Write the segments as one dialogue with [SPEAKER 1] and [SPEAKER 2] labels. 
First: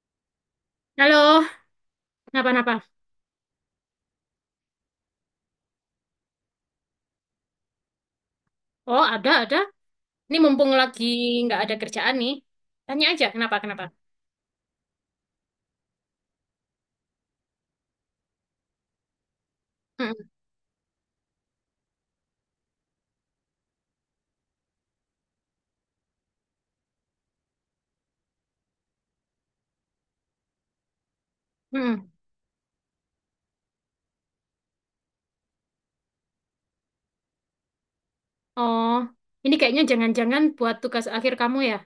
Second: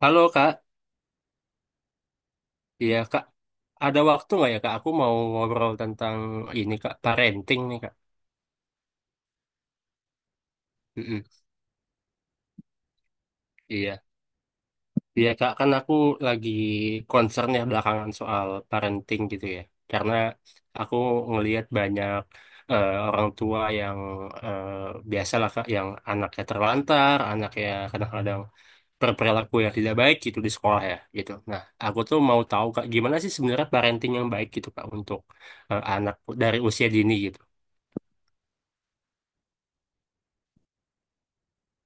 [SPEAKER 1] Halo Kak,
[SPEAKER 2] Halo, kenapa-napa?
[SPEAKER 1] iya Kak, ada waktu nggak ya Kak? Aku mau ngobrol tentang ini Kak, parenting nih Kak.
[SPEAKER 2] Oh, ada, ada. Ini mumpung lagi
[SPEAKER 1] Mm-mm.
[SPEAKER 2] nggak ada kerjaan nih. Tanya aja, kenapa, kenapa?
[SPEAKER 1] Iya, iya Kak, kan aku lagi concern ya belakangan soal parenting gitu ya. Karena
[SPEAKER 2] Mm-mm,
[SPEAKER 1] aku ngelihat banyak orang tua yang eh, biasalah Kak, yang anaknya terlantar, anaknya kadang-kadang berperilaku yang tidak baik gitu di sekolah ya gitu. Nah, aku
[SPEAKER 2] mm-mm.
[SPEAKER 1] tuh mau tahu Kak, gimana sih sebenarnya parenting yang baik gitu Kak untuk anak dari usia dini gitu.
[SPEAKER 2] Oh, ini kayaknya jangan-jangan buat tugas akhir kamu ya?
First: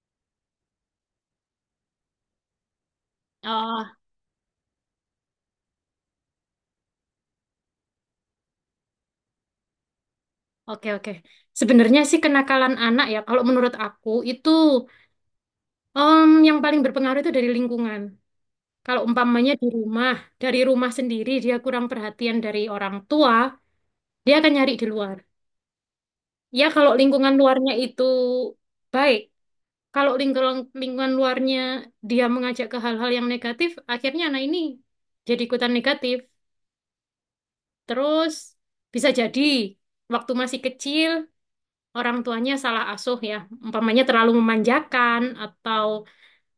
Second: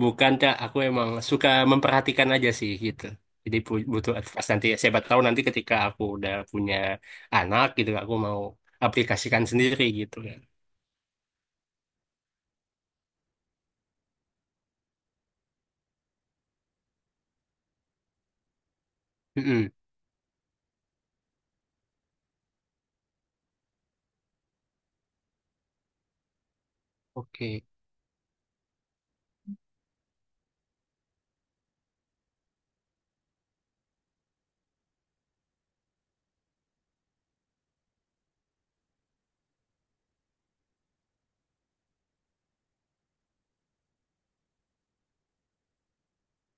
[SPEAKER 1] Bukan, Kak. Aku emang suka memperhatikan aja sih gitu. Jadi
[SPEAKER 2] Oh,
[SPEAKER 1] butuh advice nanti. Siapa tahu nanti ketika aku udah punya anak gitu, aku mau aplikasikan sendiri gitu kan.
[SPEAKER 2] oke, oke. Sebenarnya sih kenakalan anak ya, kalau menurut aku itu yang paling berpengaruh itu dari lingkungan. Kalau umpamanya di
[SPEAKER 1] Mm-mm.
[SPEAKER 2] rumah, dari rumah sendiri dia kurang perhatian dari orang tua, dia akan nyari di luar. Ya, kalau lingkungan
[SPEAKER 1] Oke.
[SPEAKER 2] luarnya itu baik. Kalau lingkungan luarnya dia mengajak ke hal-hal yang negatif, akhirnya anak ini jadi ikutan negatif. Terus bisa jadi waktu masih kecil orang tuanya salah asuh ya, umpamanya terlalu memanjakan atau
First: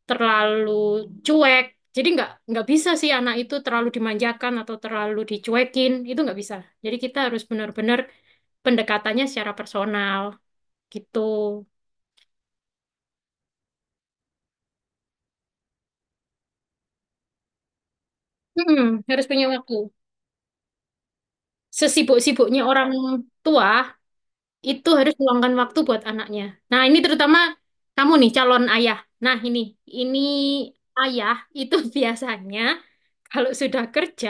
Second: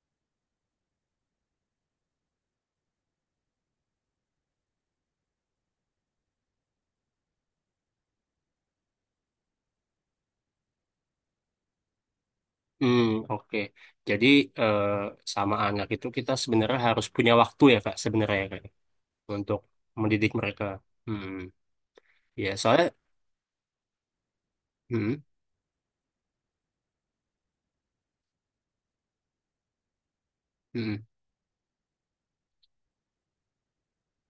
[SPEAKER 2] terlalu cuek. Jadi nggak bisa sih anak itu terlalu dimanjakan atau terlalu dicuekin, itu nggak bisa. Jadi kita harus benar-benar pendekatannya secara personal gitu.
[SPEAKER 1] Hmm, oke. Jadi eh, sama anak itu kita sebenarnya harus punya waktu ya, Kak, sebenarnya ya, Kak,
[SPEAKER 2] Mm-mm, harus punya
[SPEAKER 1] untuk
[SPEAKER 2] waktu.
[SPEAKER 1] mendidik mereka. Hmm. Ya,
[SPEAKER 2] Sesibuk-sibuknya orang
[SPEAKER 1] soalnya
[SPEAKER 2] tua itu harus
[SPEAKER 1] hmm,
[SPEAKER 2] meluangkan waktu buat anaknya. Nah, ini terutama kamu nih calon ayah. Nah, ini
[SPEAKER 1] hmm,
[SPEAKER 2] ayah itu biasanya kalau sudah kerja,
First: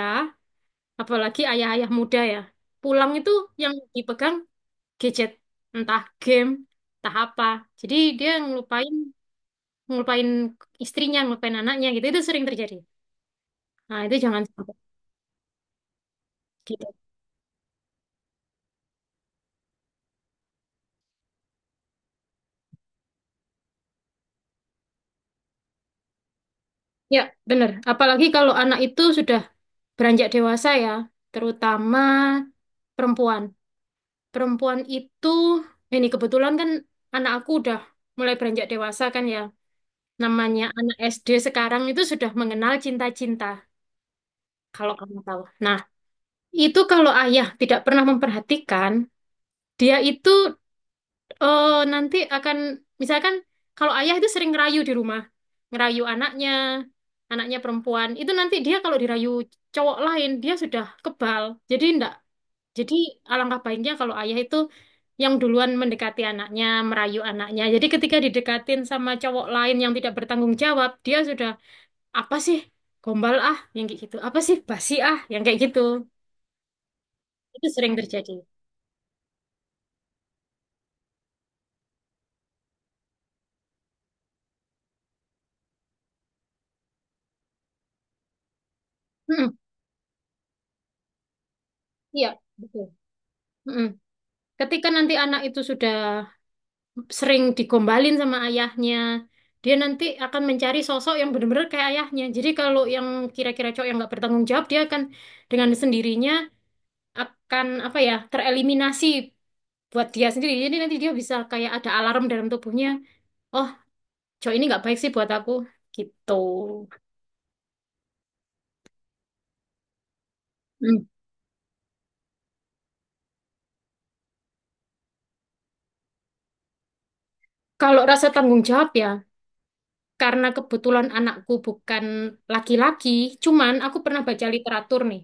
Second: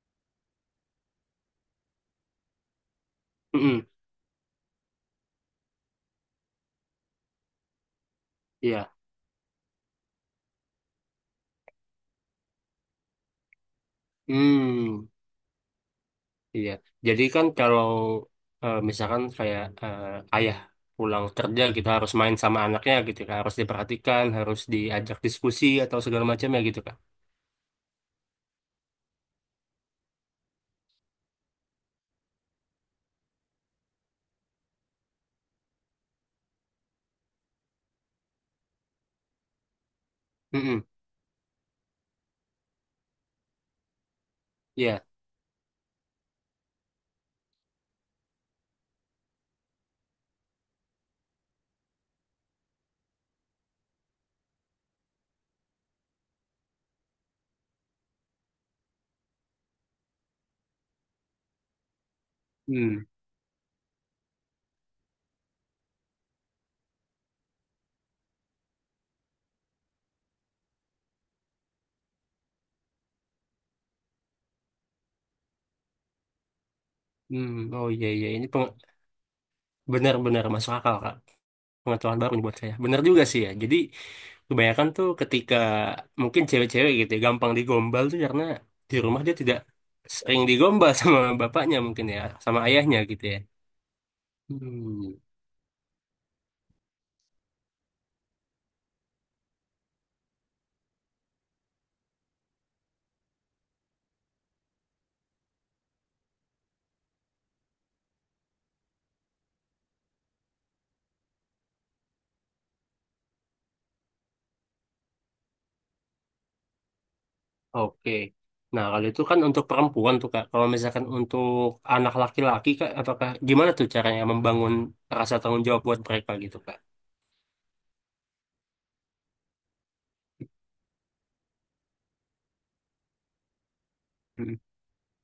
[SPEAKER 2] apalagi ayah-ayah muda ya, pulang itu yang
[SPEAKER 1] hmm,
[SPEAKER 2] dipegang gadget, entah game, entah apa. Jadi dia
[SPEAKER 1] iya.
[SPEAKER 2] ngelupain ngelupain istrinya, ngelupain anaknya gitu. Itu sering terjadi. Nah, itu jangan sampai
[SPEAKER 1] Hmm. Iya,
[SPEAKER 2] gitu.
[SPEAKER 1] jadi kan kalau misalkan kayak ayah pulang kerja kita harus main sama anaknya gitu kan, harus diperhatikan, harus diajak diskusi atau segala macam ya gitu kan.
[SPEAKER 2] Ya, bener. Apalagi kalau anak itu sudah beranjak dewasa ya, terutama perempuan. Perempuan itu, ini kebetulan kan anak aku udah mulai beranjak dewasa kan ya, namanya
[SPEAKER 1] Mm-mm.
[SPEAKER 2] anak SD sekarang itu sudah mengenal cinta-cinta kalau
[SPEAKER 1] Iya.
[SPEAKER 2] kamu tahu. Nah, itu kalau ayah tidak pernah memperhatikan dia itu, nanti akan misalkan, kalau ayah itu sering ngerayu di rumah, ngerayu anaknya, anaknya perempuan itu nanti dia kalau dirayu cowok lain dia sudah kebal, jadi ndak. Jadi
[SPEAKER 1] Hmm.
[SPEAKER 2] alangkah baiknya kalau ayah itu yang duluan mendekati anaknya, merayu anaknya. Jadi ketika didekatin sama cowok lain yang tidak bertanggung jawab, dia sudah apa sih, gombal ah yang kayak gitu, apa sih basi ah yang kayak gitu. Itu
[SPEAKER 1] Hmm. Oh
[SPEAKER 2] sering
[SPEAKER 1] iya iya
[SPEAKER 2] terjadi.
[SPEAKER 1] ini benar-benar masuk akal Kak. Pengetahuan baru nih buat saya. Benar juga sih ya. Jadi kebanyakan tuh ketika mungkin cewek-cewek gitu ya, gampang digombal tuh karena di rumah dia
[SPEAKER 2] Mm-mm.
[SPEAKER 1] tidak sering digombal sama bapaknya mungkin ya,
[SPEAKER 2] Iya,
[SPEAKER 1] sama
[SPEAKER 2] betul.
[SPEAKER 1] ayahnya gitu ya.
[SPEAKER 2] Mm-mm. Ketika nanti
[SPEAKER 1] Hmm.
[SPEAKER 2] anak itu sudah sering digombalin sama ayahnya, dia nanti akan mencari sosok yang benar-benar kayak ayahnya. Jadi kalau yang kira-kira cowok yang nggak bertanggung jawab, dia akan dengan sendirinya akan apa ya, tereliminasi buat dia sendiri. Jadi nanti dia bisa kayak ada alarm dalam tubuhnya. Oh, cowok ini nggak baik sih buat aku. Gitu.
[SPEAKER 1] Oke. Nah, kalau itu kan untuk perempuan tuh, Kak. Kalau misalkan
[SPEAKER 2] Hmm.
[SPEAKER 1] untuk anak laki-laki, Kak, apakah gimana tuh caranya membangun rasa tanggung jawab buat mereka gitu, Kak?
[SPEAKER 2] Kalau rasa tanggung jawab ya, karena kebetulan anakku bukan laki-laki, cuman aku pernah baca
[SPEAKER 1] Mm,
[SPEAKER 2] literatur nih.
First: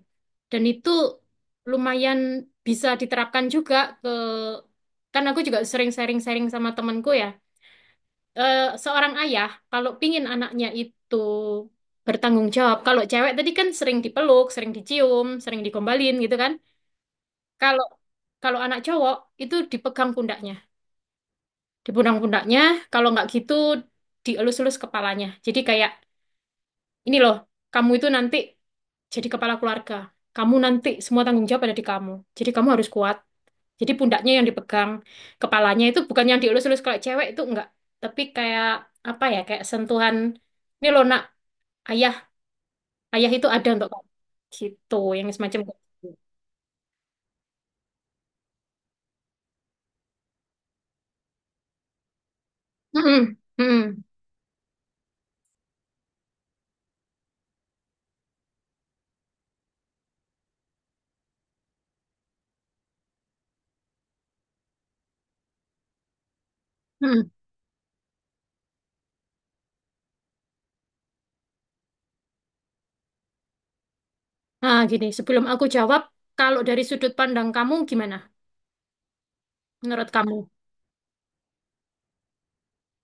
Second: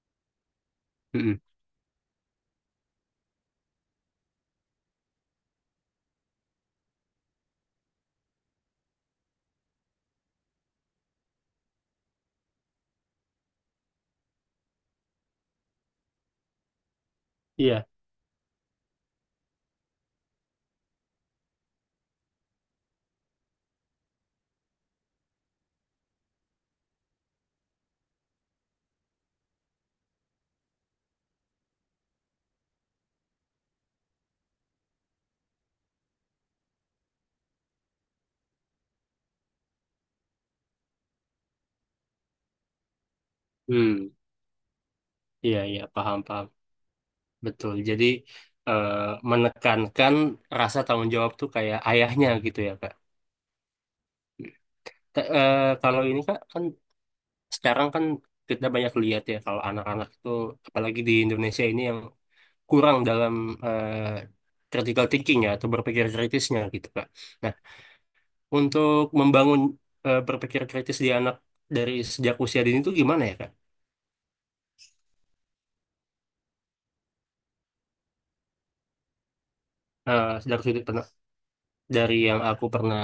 [SPEAKER 2] Dan itu
[SPEAKER 1] mm,
[SPEAKER 2] lumayan bisa diterapkan juga ke, kan aku juga sering sharing-sharing sama temanku ya. Seorang ayah kalau pingin anaknya itu bertanggung jawab, kalau cewek tadi kan sering dipeluk, sering dicium, sering digombalin gitu kan. Kalau
[SPEAKER 1] iya.
[SPEAKER 2] kalau anak cowok itu dipegang pundaknya, dipundang pundaknya, kalau nggak gitu dielus-elus kepalanya. Jadi kayak ini loh, kamu itu nanti jadi kepala keluarga. Kamu nanti semua tanggung jawab ada di kamu. Jadi kamu harus kuat. Jadi pundaknya yang dipegang, kepalanya itu bukan yang dielus-elus kalau cewek itu enggak. Tapi kayak apa ya, kayak sentuhan. Ini loh nak, ayah, ayah itu ada untuk kamu.
[SPEAKER 1] Hmm,
[SPEAKER 2] Gitu, yang semacam
[SPEAKER 1] iya,
[SPEAKER 2] gitu.
[SPEAKER 1] iya, paham, paham. Betul. Jadi, eh, menekankan rasa tanggung jawab tuh kayak ayahnya gitu ya, Kak.
[SPEAKER 2] Mm-mm, mm-mm,
[SPEAKER 1] Kalau ini, Kak, kan sekarang kan kita banyak lihat ya kalau anak-anak tuh, apalagi di Indonesia ini yang kurang dalam eh, critical thinking ya atau berpikir kritisnya gitu Kak.
[SPEAKER 2] mm-mm.
[SPEAKER 1] Nah, untuk membangun berpikir kritis di anak dari sejak usia dini itu gimana ya Kak?
[SPEAKER 2] Nah, gini, sebelum aku jawab, kalau dari sudut pandang kamu gimana? Menurut
[SPEAKER 1] Eh,
[SPEAKER 2] kamu?
[SPEAKER 1] sejak sudut Dari yang aku pernah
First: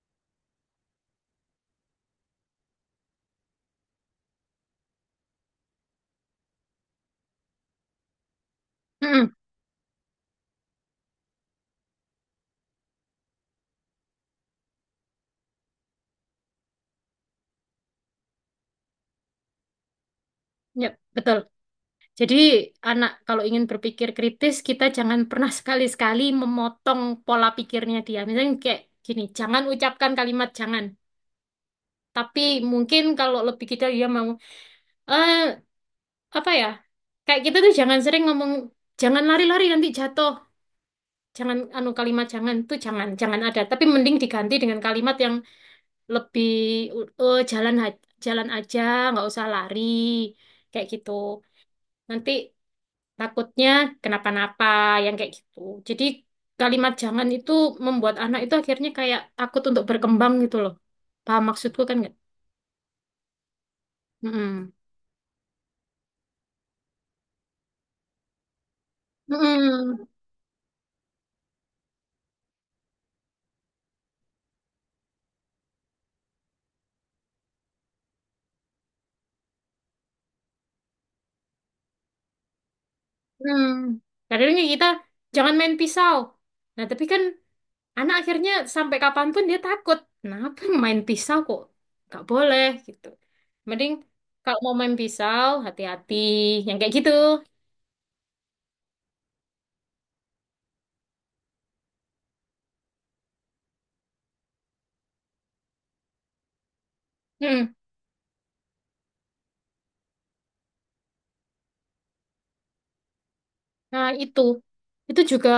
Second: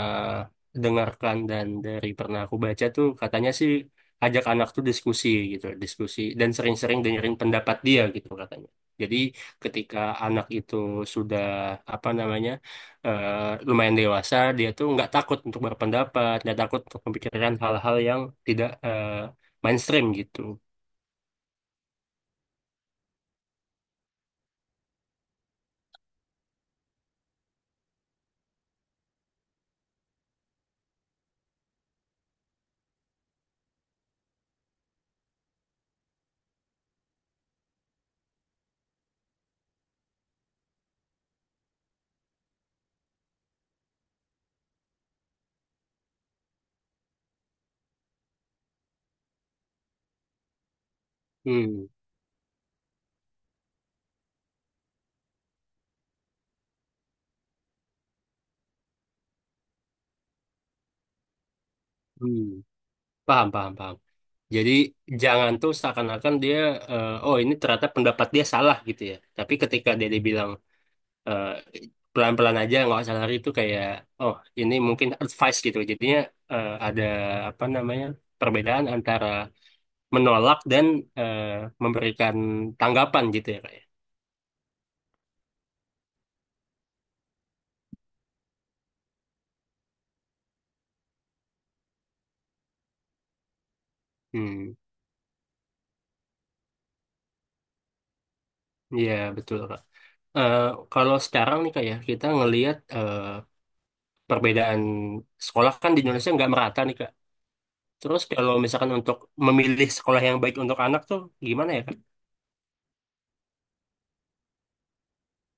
[SPEAKER 1] dengarkan dan dari pernah aku baca tuh katanya sih ajak anak tuh diskusi gitu, diskusi dan sering-sering dengerin pendapat dia gitu katanya. Jadi
[SPEAKER 2] Mm-mm,
[SPEAKER 1] ketika anak itu sudah apa namanya lumayan dewasa, dia tuh nggak takut untuk berpendapat, nggak takut untuk memikirkan hal-hal yang tidak mainstream gitu.
[SPEAKER 2] yep, betul. Jadi anak kalau ingin berpikir kritis kita jangan pernah sekali-sekali memotong pola pikirnya dia. Misalnya kayak gini, jangan ucapkan kalimat jangan. Tapi mungkin kalau lebih kita dia mau eh apa ya? Kayak kita tuh jangan sering ngomong jangan lari-lari nanti jatuh. Jangan anu kalimat jangan tuh jangan jangan ada. Tapi mending diganti dengan kalimat yang lebih "Eh, jalan aja, nggak usah lari. Kayak gitu.
[SPEAKER 1] Hmm.
[SPEAKER 2] Nanti takutnya kenapa-napa yang kayak gitu. Jadi kalimat jangan itu membuat anak itu akhirnya kayak takut untuk berkembang gitu loh. Paham maksudku kan nggak?
[SPEAKER 1] Hmm. Paham, paham, paham. Jadi
[SPEAKER 2] Mm-mm.
[SPEAKER 1] jangan tuh seakan-akan dia, oh ini ternyata pendapat dia salah gitu ya. Tapi ketika
[SPEAKER 2] Mm-mm.
[SPEAKER 1] dia dibilang eh, pelan-pelan aja nggak usah lari itu kayak, oh ini mungkin advice gitu. Jadinya ada apa namanya perbedaan antara menolak dan eh, memberikan tanggapan gitu ya
[SPEAKER 2] Mm.
[SPEAKER 1] kak. Ya.
[SPEAKER 2] Kadangnya kita jangan main pisau. Nah, tapi kan anak akhirnya sampai kapanpun dia takut. Kenapa main pisau kok? Nggak boleh gitu. Mending kalau mau
[SPEAKER 1] Hmm,
[SPEAKER 2] main pisau hati-hati yang kayak gitu.
[SPEAKER 1] ya betul kak. Eh, kalau sekarang nih kak ya kita ngelihat perbedaan sekolah kan di Indonesia nggak merata nih kak.
[SPEAKER 2] Mm.
[SPEAKER 1] Terus kalau misalkan untuk memilih sekolah yang baik untuk anak tuh gimana ya, Kak?
[SPEAKER 2] Nah, itu. Itu juga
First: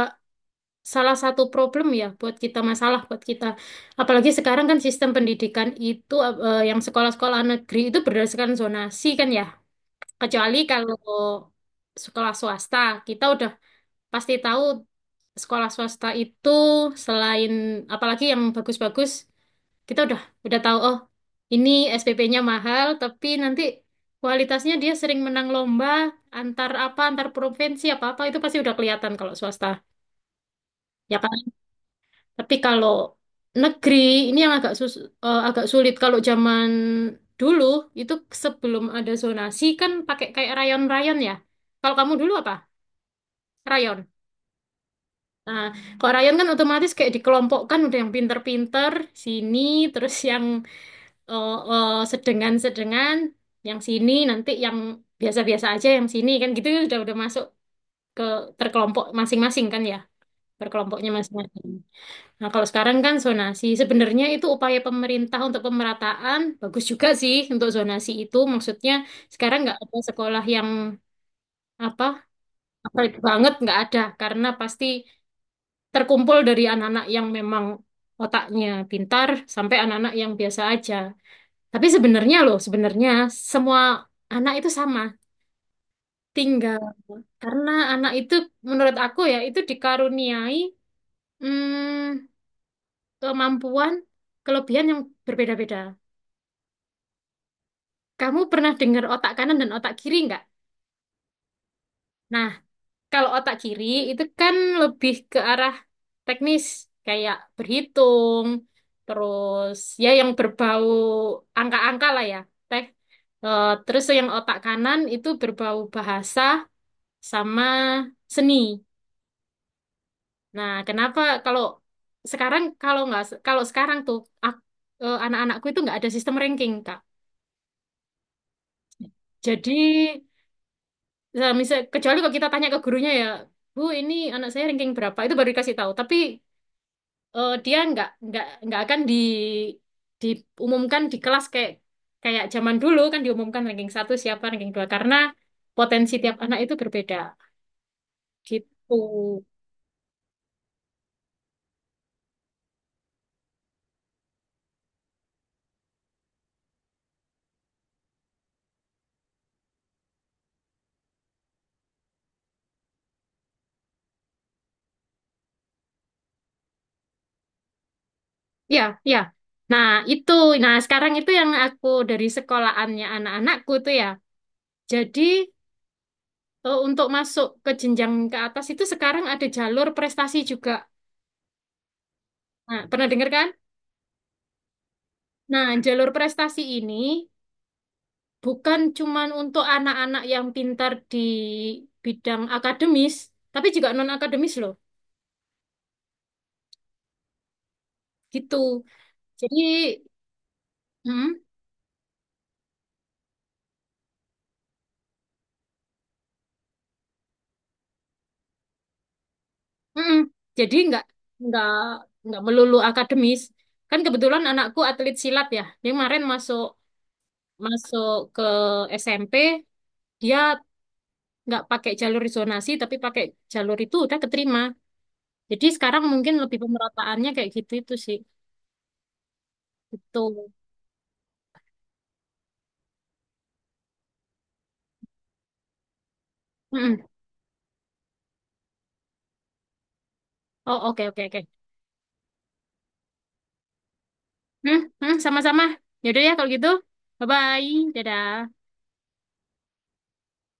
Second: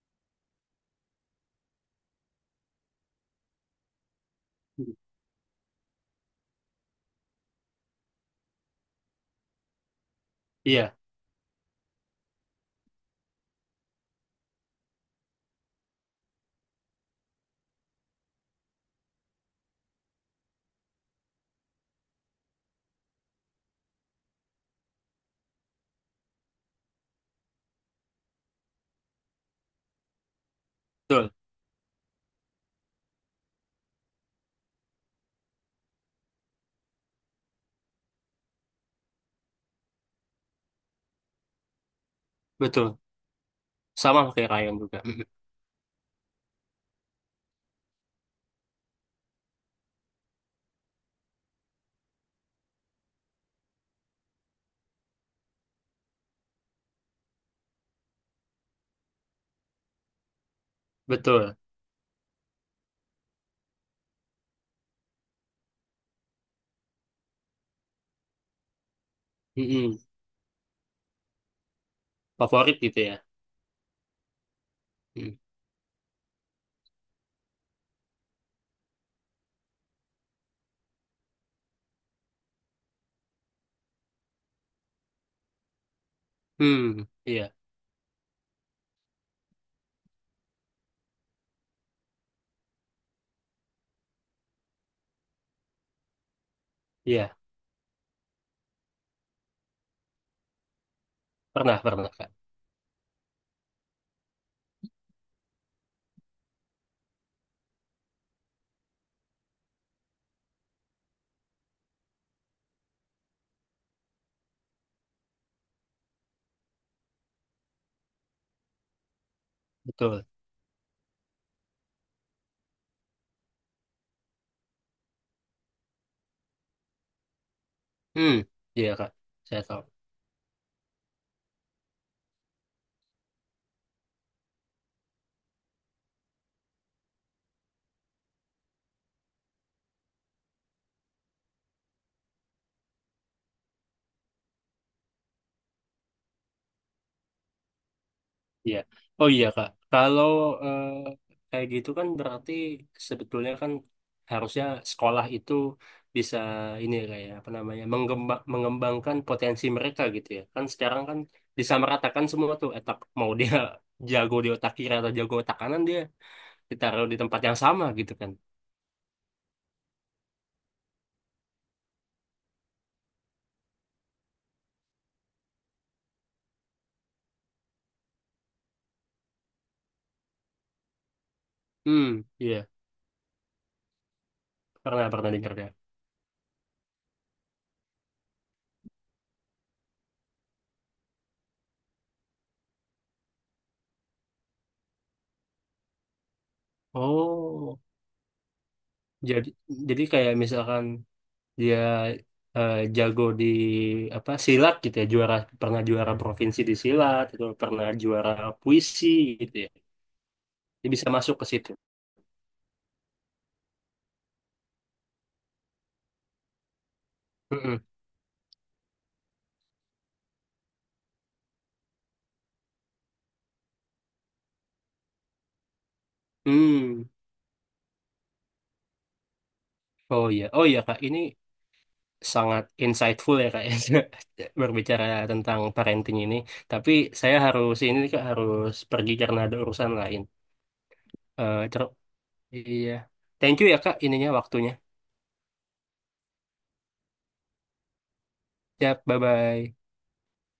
[SPEAKER 2] salah satu problem ya buat kita, masalah buat kita apalagi sekarang kan sistem pendidikan itu yang sekolah-sekolah negeri itu berdasarkan zonasi kan ya, kecuali kalau
[SPEAKER 1] Iya,
[SPEAKER 2] sekolah swasta. Kita udah pasti tahu sekolah swasta itu selain, apalagi yang bagus-bagus kita udah tahu oh ini SPP-nya mahal tapi nanti kualitasnya dia sering menang lomba antar apa antar provinsi apa apa itu pasti udah kelihatan kalau swasta, ya
[SPEAKER 1] betul,
[SPEAKER 2] kan? Tapi kalau negeri ini yang agak sus agak sulit. Kalau zaman dulu itu sebelum ada zonasi kan pakai kayak rayon-rayon ya. Kalau kamu dulu apa?
[SPEAKER 1] betul.
[SPEAKER 2] Rayon.
[SPEAKER 1] Sama kayak Ryan juga. Mm-mm.
[SPEAKER 2] Nah, kalau rayon kan otomatis kayak dikelompokkan udah yang pinter-pinter sini, terus yang sedengan-sedengan, yang sini nanti yang biasa-biasa aja yang sini kan gitu udah masuk ke terkelompok masing-masing kan ya, berkelompoknya
[SPEAKER 1] Betul.
[SPEAKER 2] masing-masing. Nah, kalau sekarang kan zonasi, sebenarnya itu upaya pemerintah untuk pemerataan, bagus juga sih untuk zonasi itu. Maksudnya sekarang nggak ada
[SPEAKER 1] Mm-mm.
[SPEAKER 2] sekolah yang apa
[SPEAKER 1] Favorit gitu
[SPEAKER 2] favorit
[SPEAKER 1] ya.
[SPEAKER 2] banget, nggak ada karena pasti
[SPEAKER 1] Mm.
[SPEAKER 2] terkumpul dari anak-anak yang memang otaknya pintar sampai anak-anak yang biasa aja. Tapi sebenarnya loh, sebenarnya semua anak itu sama, tinggal
[SPEAKER 1] Hmm, iya,
[SPEAKER 2] karena anak itu menurut aku ya itu dikaruniai hmm, kemampuan, kelebihan yang berbeda-beda.
[SPEAKER 1] iya.
[SPEAKER 2] Kamu pernah dengar otak kanan dan otak kiri nggak?
[SPEAKER 1] Pernah, pernah, Kak.
[SPEAKER 2] Nah, kalau otak kiri itu kan lebih ke arah teknis, kayak berhitung, terus ya yang berbau angka-angka lah ya. Teh. Terus yang otak kanan itu berbau bahasa sama seni.
[SPEAKER 1] Betul.
[SPEAKER 2] Nah, kenapa kalau sekarang kalau nggak kalau sekarang tuh ak- anak-anakku itu nggak ada sistem ranking, Kak.
[SPEAKER 1] Hmm, iya, Kak. Saya
[SPEAKER 2] Jadi
[SPEAKER 1] tahu.
[SPEAKER 2] nah, misal kecuali kalau kita tanya ke gurunya ya, Bu, ini anak saya ranking berapa? Itu baru dikasih tahu. Tapi dia nggak akan di diumumkan di kelas kayak kayak zaman dulu kan diumumkan ranking 1 siapa ranking 2 karena potensi tiap anak itu berbeda
[SPEAKER 1] Iya.
[SPEAKER 2] gitu.
[SPEAKER 1] Oh iya Kak, kalau eh, kayak gitu kan berarti sebetulnya kan harusnya sekolah itu bisa ini ya, Kak ya, apa namanya mengembangkan potensi mereka gitu ya. Kan sekarang kan disamaratakan semua tuh etak mau dia jago di otak kiri atau jago otak kanan dia ditaruh di tempat yang sama gitu kan.
[SPEAKER 2] Ya, ya. Nah, itu. Nah, sekarang itu yang aku dari sekolahannya anak-anakku tuh ya. Jadi untuk masuk ke jenjang ke atas itu sekarang ada jalur prestasi juga.
[SPEAKER 1] Hmm, iya.
[SPEAKER 2] Nah, pernah dengar kan?
[SPEAKER 1] Pernah pernah dengar
[SPEAKER 2] Nah,
[SPEAKER 1] dia.
[SPEAKER 2] jalur prestasi ini bukan cuman untuk anak-anak yang pintar di bidang akademis, tapi juga non-akademis loh.
[SPEAKER 1] Oh,
[SPEAKER 2] Gitu.
[SPEAKER 1] jadi
[SPEAKER 2] Jadi,
[SPEAKER 1] jadi kayak misalkan
[SPEAKER 2] mm,
[SPEAKER 1] dia jago di apa silat gitu ya juara pernah juara provinsi di silat atau pernah juara puisi gitu ya
[SPEAKER 2] mm, jadi
[SPEAKER 1] dia bisa masuk ke
[SPEAKER 2] nggak
[SPEAKER 1] situ.
[SPEAKER 2] nggak melulu akademis. Kan kebetulan anakku atlet silat ya. Dia kemarin masuk
[SPEAKER 1] Mm-mm.
[SPEAKER 2] masuk ke SMP, dia nggak pakai jalur zonasi, tapi pakai jalur itu udah keterima. Jadi sekarang mungkin lebih
[SPEAKER 1] Hmm.
[SPEAKER 2] pemerataannya kayak gitu itu sih. Gitu.
[SPEAKER 1] Oh iya oh iya kak ini sangat insightful ya kak berbicara tentang parenting ini tapi
[SPEAKER 2] Mm-mm.
[SPEAKER 1] saya harus ini nih, kak harus pergi karena ada urusan lain.
[SPEAKER 2] Oh, oke, oke, oke.
[SPEAKER 1] Eh, ter- iya, thank you ya kak ininya waktunya.
[SPEAKER 2] Hmm, hmm, sama-sama. Yaudah ya kalau gitu. Bye-bye. Dadah.
[SPEAKER 1] Ya, bye bye.